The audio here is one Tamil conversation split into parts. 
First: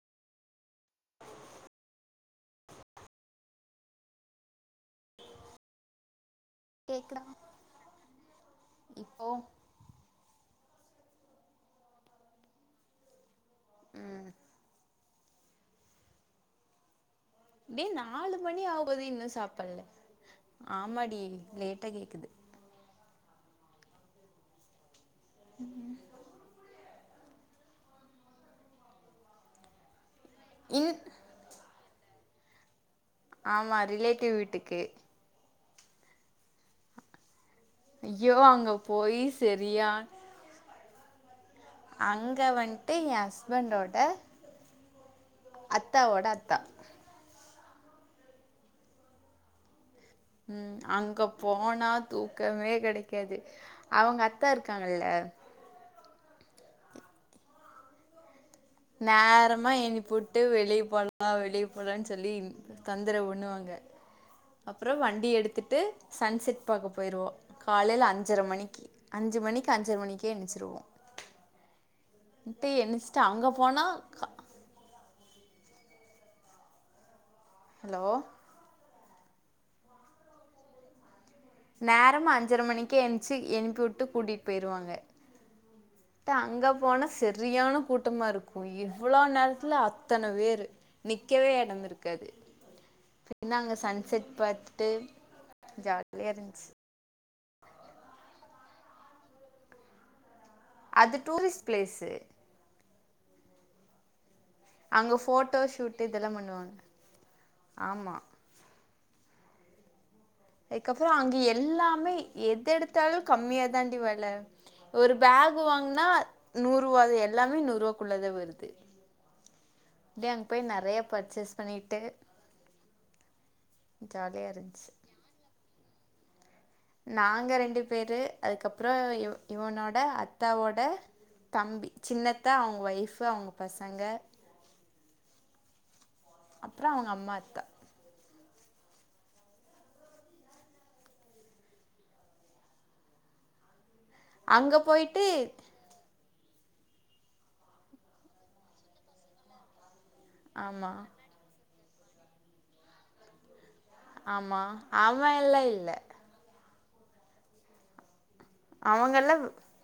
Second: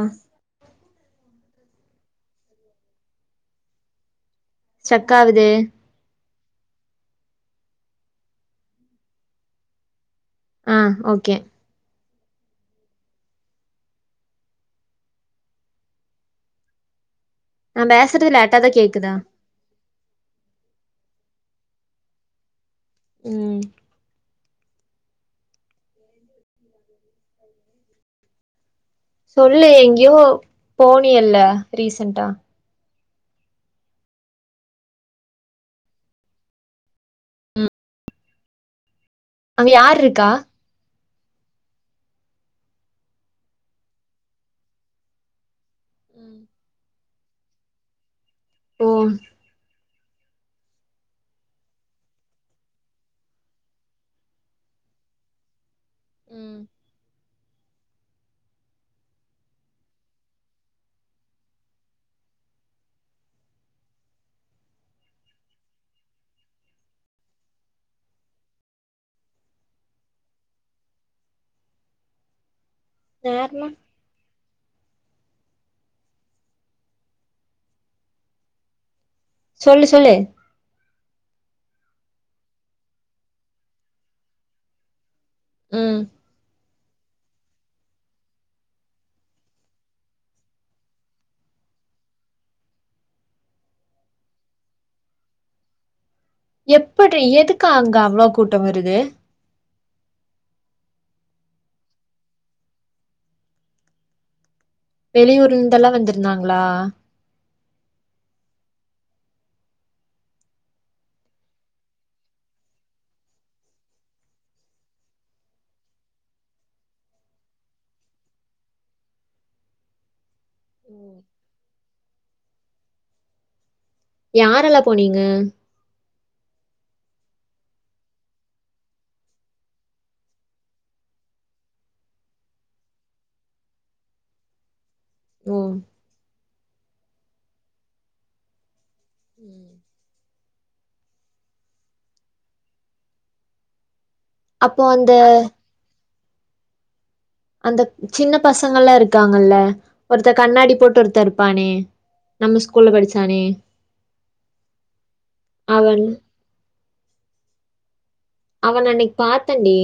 அ ஸ்டக் ஆகுதே கேக்குதா இப்போ அ ஓகே ம் நா டேய் பேசுறது நாலு லேட்டா மணி தா ஆவபோது கேக்குதா இன்னு சாப்பல்ல ஆமாடி லேட்டா கேட்குது ம் ம் சொல்லு எங்கியோ இன் போனியல்ல ரீசன்டா ஆமா ரிலேட்டிவ் வீட்டுக்கு ஐயோ அங்க போயி அங்க யார் சரியான இருக்கா அங்க வன்ட்டு எ ஹஸ்பண்டோட அத்தாவோட ம் அத்தா ஓம் ம் அங்க போனா தூக்கமே கெடைக்காது அவங்க அத்த இருக்காங்கல்ல அ ம் நேரமா எனுப்புட்டு வெளிய போலா வெளிய போலான் சொல்லி தொந்தரவு பண்ணுவாங்க அப்புறோ வண்டி எடுத்துட்டு சன் செட் பாக்க போயிருவோ காலைல அஞ்சர மணிக்கு அஞ் சி மணிக்கு அஞ்சர மணிக்கே எனிச்சிருவோ ட்டு எனிச்சிட்டு அங்க வேறமா போனா ஹலோ சொல்லு சொல்லே நேரம்மா அஞ்சர மணிக்கே என்சி எனுப்பிவுட்டு கூட்டிட்டு போயிருவாங்க ம் தா அங்கப் போன செரியான கூட்டமாருக்கோ இவ்ளோ நேரத்தில அத்தன பேரு நிக்கவே எடம் மிருக்காது பின்ன அங்க சன் செட் பாத்துட்டு ஜால் எப்புட்ரி எதுக்கு அங்க அவ்ளோ கூட்ட வருது அது டூரிஸ்ட் பிளேஸு அங்க வெளியூர்ல இருந்தெல்லா போட்டோஷூட்டு இதெல்லா வந்திருந்தாங்களா பண்ணுவாங்க ஆமா அதுக்கப்ற அங்க எல்லாமே எதெடுத்தாலு கம்மியா தான்டி வெல ஒரு பேகு வாங்னா நூறுவாதே எல்லாமே நூறுவாக்குள்ளதே வருது தே அங்க போய் நெறையா பர்ச்சேஸ் பண்ணிட்டு ஜாலியா யாரெல்லா இருந்துச்சு போனீங்க நாங்க ரெண்டு பேரு அதுக்கப்றோ இவ் இவனோட அத்தாவோட தம்பி சின்னத்தா அவ்ங்க ஒய்ஃபு அவுங்க பசங்க ஓ அப்ற அவுங்க அம்மா அத்தா ம் அங்க அப்போ அந்த போயிட்டு அந்த சின்ன பசங்கள்லா இருக்காங்கள்ல ஒருத்த கண்ணாடி ஆமா போட்டு ஒருத்த இருப்பானே நம்ம ஸ்கூல்ல படிச்சானே ஆமா அவ எல்லா இல்ல அவன் அவன அன்னைக்கு அவங்கல்லா பாத்தன்டி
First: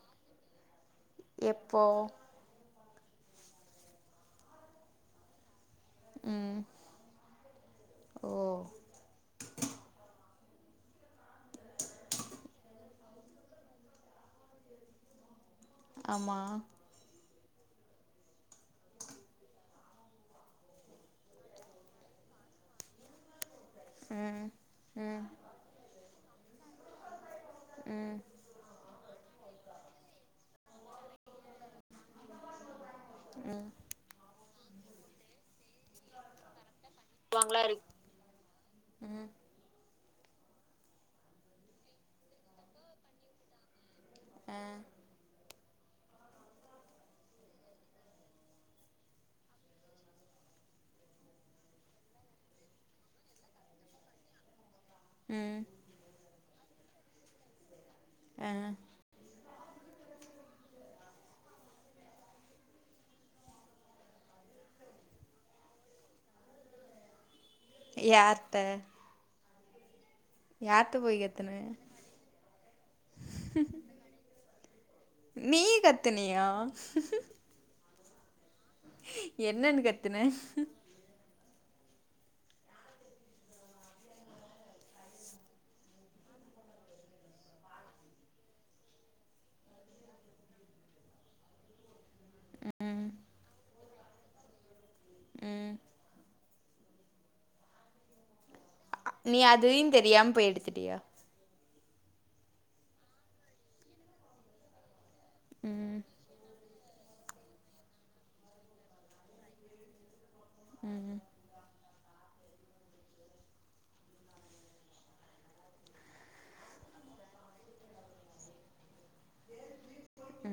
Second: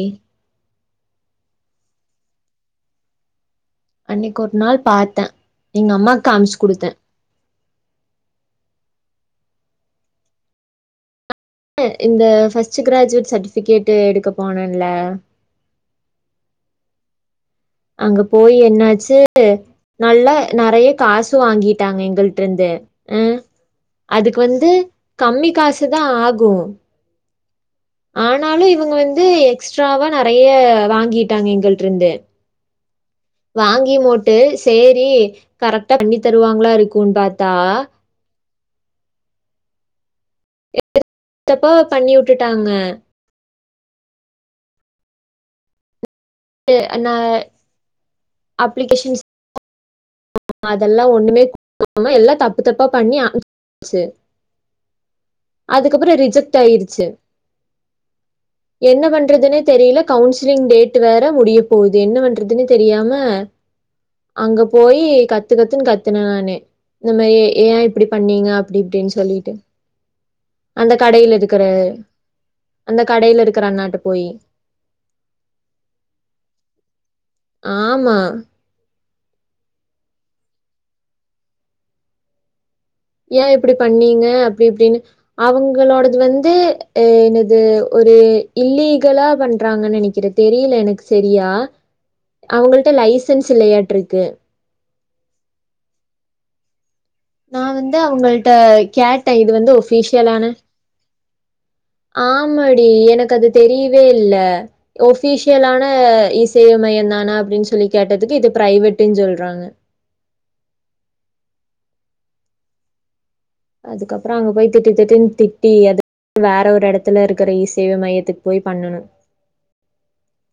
எப்போ அன்னைக்கு ஒரு நாள் பாத்தே எங்க அம்மாக்கு காமிச்சு ம் குடுத்தே ஓ கு இந்த ஃபஸ்ட்டு கிராஜுவேட் சர்ட்டிஃபிகேட்டு எடுக்க போனன்ல ஆமா அங்க போய் என்னாச்சு நல்லா நெறைய காசு வாங்கிட்டாங்க எங்கள்ட்ருந்து அ அதுக்கு ம் வந்து ம் கம்மி காசு தா ஆகு ஆனாலு இவுங்க வந்து எக்ஸ்ட்ராவா நெறைய வாங்கிட்டாங்க எங்கள்ட்ருந்து ம் வாங்கியு மோட்டு சேரி கரெக்ட்டா பண்ணி தருவாங்ளா இருக் குன் பாத்தா ம் எப் [inaudible] தப்பா பண்ணி உட்டுட்டாங்க அ எ அண்ணா அப்ளிகேஷன்ஸ் அதெல்லா ஒன்னுமே [inaudible] காம எல்லா தப்பு தப்பா பண்ணி அ [inaudible] ச்சு ம் அதுக்கப்பற ரிஜெக்ட் ஆயிருச்சு அ என்ன பண்றதுனே தெரியல கவுன்சிலிங் டேட் வேற முடிய போகுது என்ன பண்றதுன்னு தெரியாம அங்க போயி கத்து கத்துன்னு கத்து நானு இந்த மாரி ஏ இப்டி பண்ணீங்க யார்ட்ட அப்டி இப்டின் சொல்லிட்டு அந்த யார்ட்ட போய் கடையில கத்துன இதுக்குற அந்த கடையில இருக்குற அண்ணாட்ட போயி நீ கத்துனியா ஆமா என்னன்னு கத்துன ஏ இப்டி பண்ணீங்க அப்டி இப்டின்னு அவ்ங்களோடது வந்து அ என்னது ஒ ரு இல்லீகலா பண்றாங்கன் நெனைக்கிறே தெரியல எனக்கு செரியா அவுங்கள்ட்ட லைசன்ஸ் இல்லையாட்ருக்கு ம் நா வந்து அவுங்கள்ட்ட கேட்டே நீ இது வந்து அதையு தெரியாம போய் ஒஃபிஷியலான எடுத்துட்டியா ஆமாடி எனக்கு அது தெரியவே இல்ல ஒஃபிஷியலான ம் இஸ் சேவை மையந்தானா அப்டின் சொல்லி கேட்டதுக்கு இது ப்ரைவேட்டுன் சொல்றாங்க ம் ம் அதுக்கப்ற அங்க போய் திட்டு திட்டுன் திட்டி அது வேற ஒரு எடத்துல இருக்கிற இ சேவை மையத்துக்கு போய் பண்ணனு அ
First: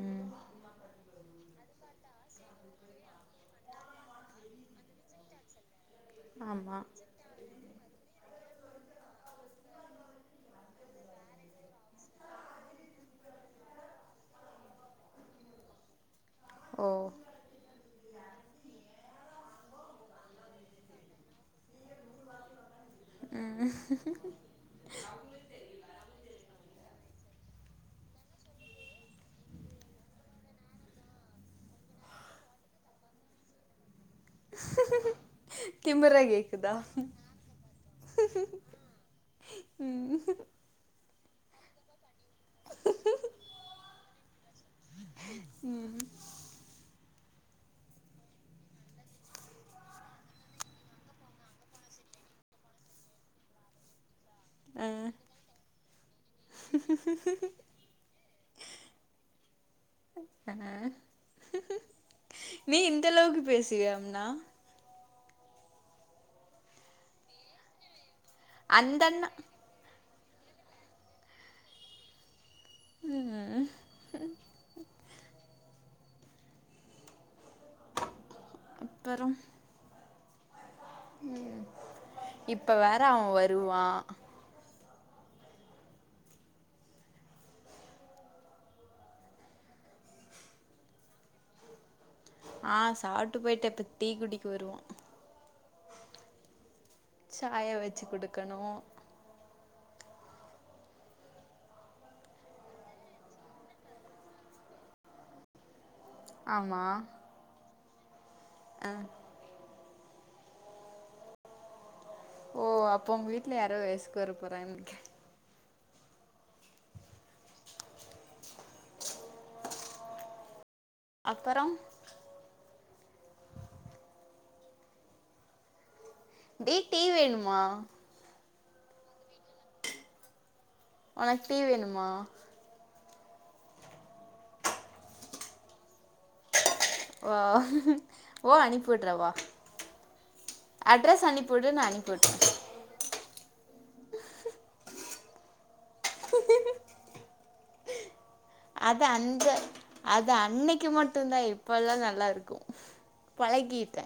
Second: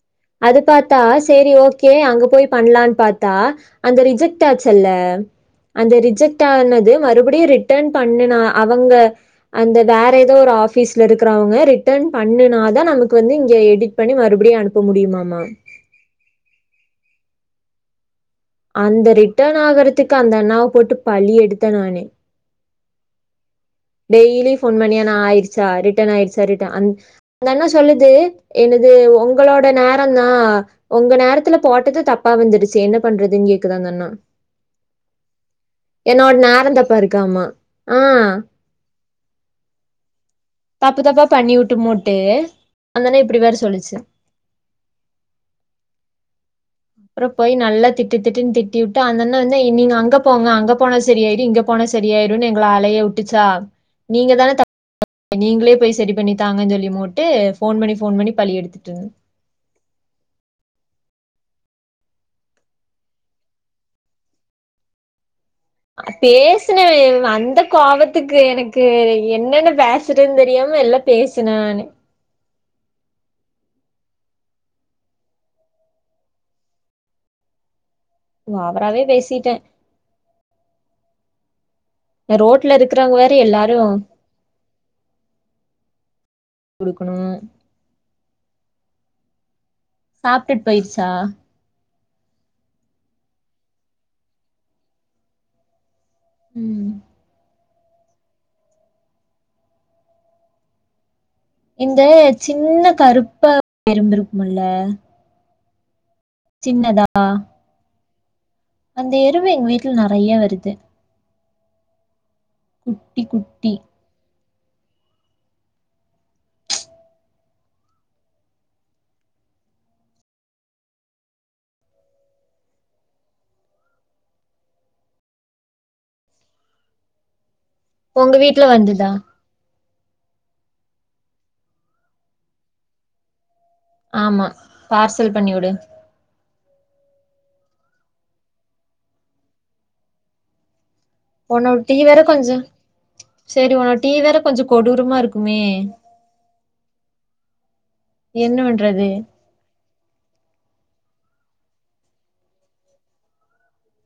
அது பாத்தா சேரி ஓகே அங்க போய் பண்லான் பாத்தா அந்த ரிஜெக்ட் ஆச்சுல்ல அந் அந்த ரிஜெக்ட் ஆமா ஆனது மறுபடியூ ரிட்டன் பண்ணுனா அவங்க அந்த வேறெதோ ஒரு ஆஃபீஸ்லருக்கிறவுங்க ரிட்டன் பண்ணுனாதா நமக்கு வந்து இங்க பெ எடிட் பண்ணி மறுபடியு அனுப்ப முடியுமாமா ஓ அந்த ரிட்டன் ஆகுறதுக்கு அந்தண்ணாவ போட்டு பழி எடுத்தே நானு ம் ம் டெய்லி ஃபோன் பண்ணி அண்ணா ஆயிட்ச்சா ரிட்டன் ஆயிச்சா ரிட் த அண் அந்தண்ணா சொல்லுது எனது உங்களோட நேரந்தா உங்க நேரத்துல போட்டது தப்பா வந்துருச்சு என்ன பண்றதுன் கேக்குது அந்தண்ணா திமிரா என்னோட கேக்குதா நேரோந்தப்பா இருக்காமா ஆ ம் தப்பு தப்பா பண்ணி உட்டுமோட்டு அந்தண்ணே இப்டி வேற சொல்லிச்சு [inaudible] ம் அப்றோ போய் நல்லா திட்டு திட்டுன் திட்டிவுட்டு அந்தண்ணா வந்து நீங்க அங்க போங்க அங்க போனா செரி ஆயிடூ இங்க போனா செ ரி ஆயிரூனு எங்ள அலையவுட்டுச்சா நீங்க தானே அ தப் நீங்களே போய் செரி பண்ணி தாங்கன் சொல்லிமோட்டு ஃபோன் பண்ணி ஃபோன் பண்ணி பழி எடுத்துட்டுன் தனா நீ இந்தளவுக்கு பேசுவியாம்னா பேசுனே வந்த கோவத்துக்கு எனக்கு அந்தண்ணா என்னென்னு பேஸ் திடன் தெரியாம எல்லா பேசுனே நானு ஓவராவே பேசிட்டே ம் ரோட்லருக்கறவுங்க வேற எல்லாரூ குடுக்கணூ சாப்டுட் போயிருச்சா ஆ சாப்ட்டு போய்ட்ட இப்ப டீ குடிக்க வருவா ம் சாயா வெச்சு குடுக்கணூ இந்த சின்ன கருப்பா எறும்பிருக்குமுல்ல ஆமா சின்னதா ஆ அந்த எறும்பு எங்க வீட்ல நறைய வருது ஓ அப்ப குட்டி உங்க வீட்ல குட்டி யாரோ வயசுக்கு வர போறாங்கன் நெனக்றே அப்பறோ டே டீ வேணுமா உங்க வீட்ல வந்துதா ஒனக் டீ வேணுமா ஆமா பார்சல் பண்ணிவுடு ஓ ஓ அனுப்பிவிட்றே வா அட்ரஸ் அனுப்பிவிடு நா அனுப்பிவிட்றே செரி ஒன்னோ டீ வேற கொஞ்சோ கொடூரமா இருக்குமே என்ன அது பண்றது அந்த அது அன்னிக்கி மட் டுந்தா இப்பல்ல நல்லாருக்கூ பழகீட்டே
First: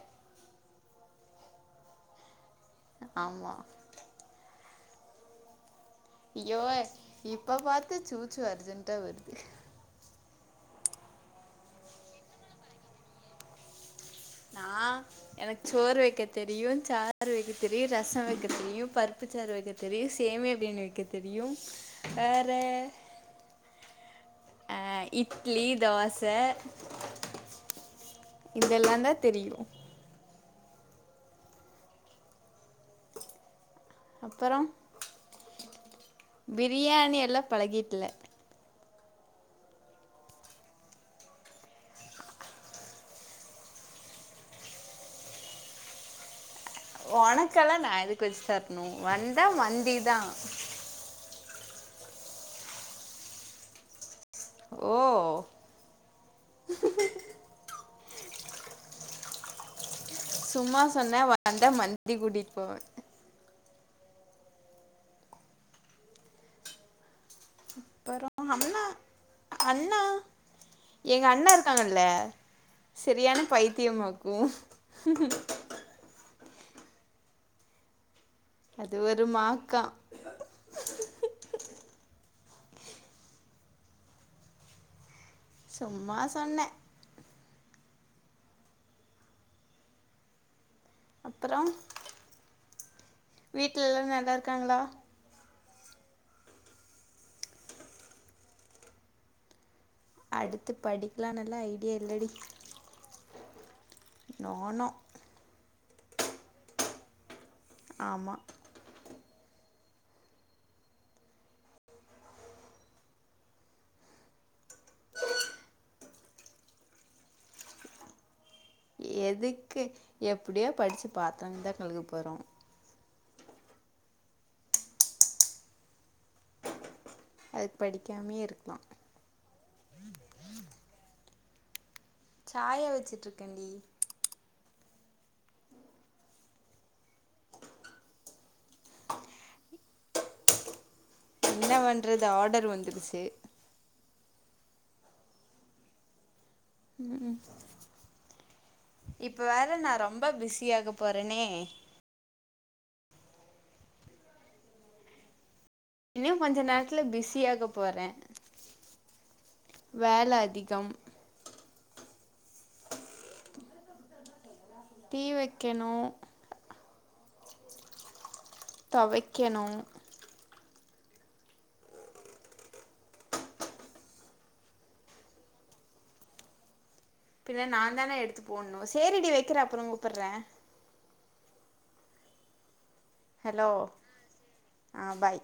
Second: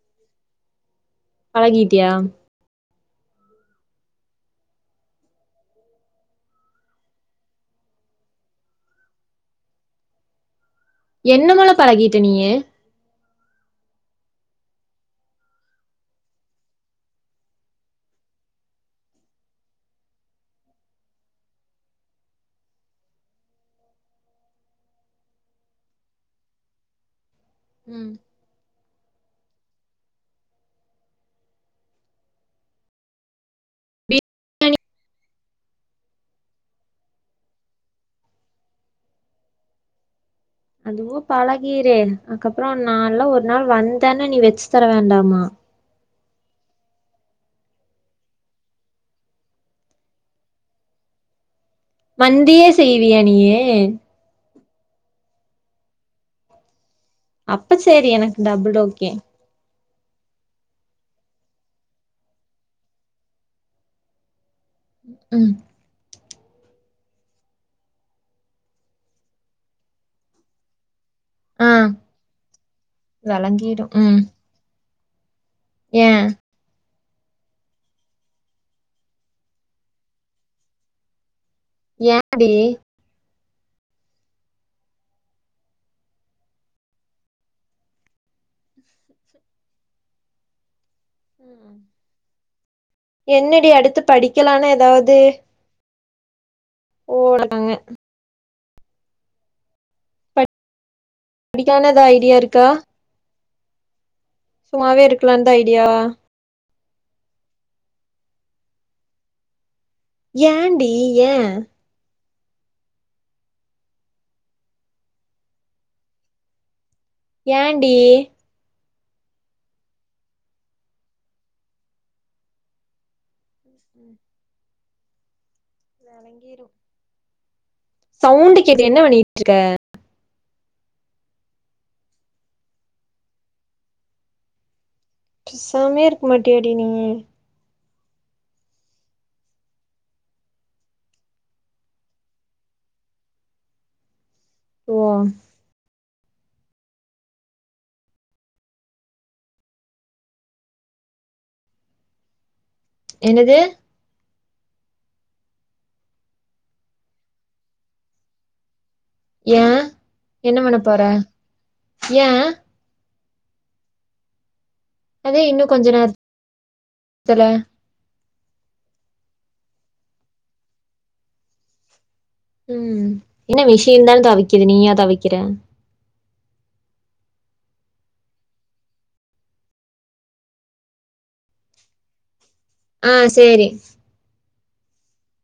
பழகிட்டியா ஆமா இயோ இப்ப பாத்து சூச்சு அர்ஜென்டா வருது என்னமாலா பழகிட்ட நீயி நான் எனக்கு சோறு வக்க தெரியு சாறு வக்க தெரியு ரசம் வக்க தெரியு பருப்பு சோறு வக்க தெரியு சேமியா பியாணி வக்க தெரியு வேற அ இட்லி தோச ம் இதெல்லாந்தா தெரியு அப்பறோ பிரியாணி எல்லா பழகிக்கல அதுவு பழகிரே அதுக்கப்றோ நான்ல்ல ஒரு நாள் வந்தன்ன நீ வெச்சு தர வேண்டாமா உனக்கல்லா நா எதுக்கு வச்சு தரணு வந்தா வந்தா மந்திதா மந்தியே செய்வியா நீயி ஓ அப்ப சரி எனக்கு டபுள் ஓகே சும்மா சொன்னேன வந்தா மந்தி கூட்டிட்டு போவ ம் அப்பறோ அண்ணா அண்ணா எங் அண்ணா ஆ இருக்காங்கல்ல சரியான வெளங்கிடு ம் பைத்தியமாக்கு ஏ அது ஒரு மாக்கா ஏ டி சும்மா சொன்ன அப்புறோ என்னடி வீட்ல அடுத்து எல்லா நல்லா படிக்கலானா இருக்காங்களா எதாவ்து [inaudible] அடுத்து படி படிக்களான்ன எதா ஐடியா இருக்கா நானு சும்மாவே இருக்குலான்தா ஐடியாவா ஆமா ஏன்டி ஏ ஏன்டி எதுக்கு எப்டியோ படிச்சு பாத்ரம் தா கழுவப் போறோ விளங்கிரு அது சவுண்டு கேட்டு என்ன பண்ணிகிட்ருக்க சாய வச்சிட்ருக்கண்டி பெசாம்யே இருக் மாட்யாடி நீயி என்ன பண்றது ஆடர் வந்துர்ச்சு ஓ ம் இப்ப வேற நா ரொம்ப பிஸியாக போறனே என்னது இன்ன கொஞ்ச நேரத்துல பிஸியாக போற ஏ என்ன பண்ண போற ஏ டீ வக்கணு தல தொவைக்கணு ம் என்ன விசின் தான தொவக்கிது நீயா தொவக்கிற நாந்தான எடுத்து போட்ணு சேரி டி வக்கிற அப்புற கூப்புட்ற அ சேரி அ பாய்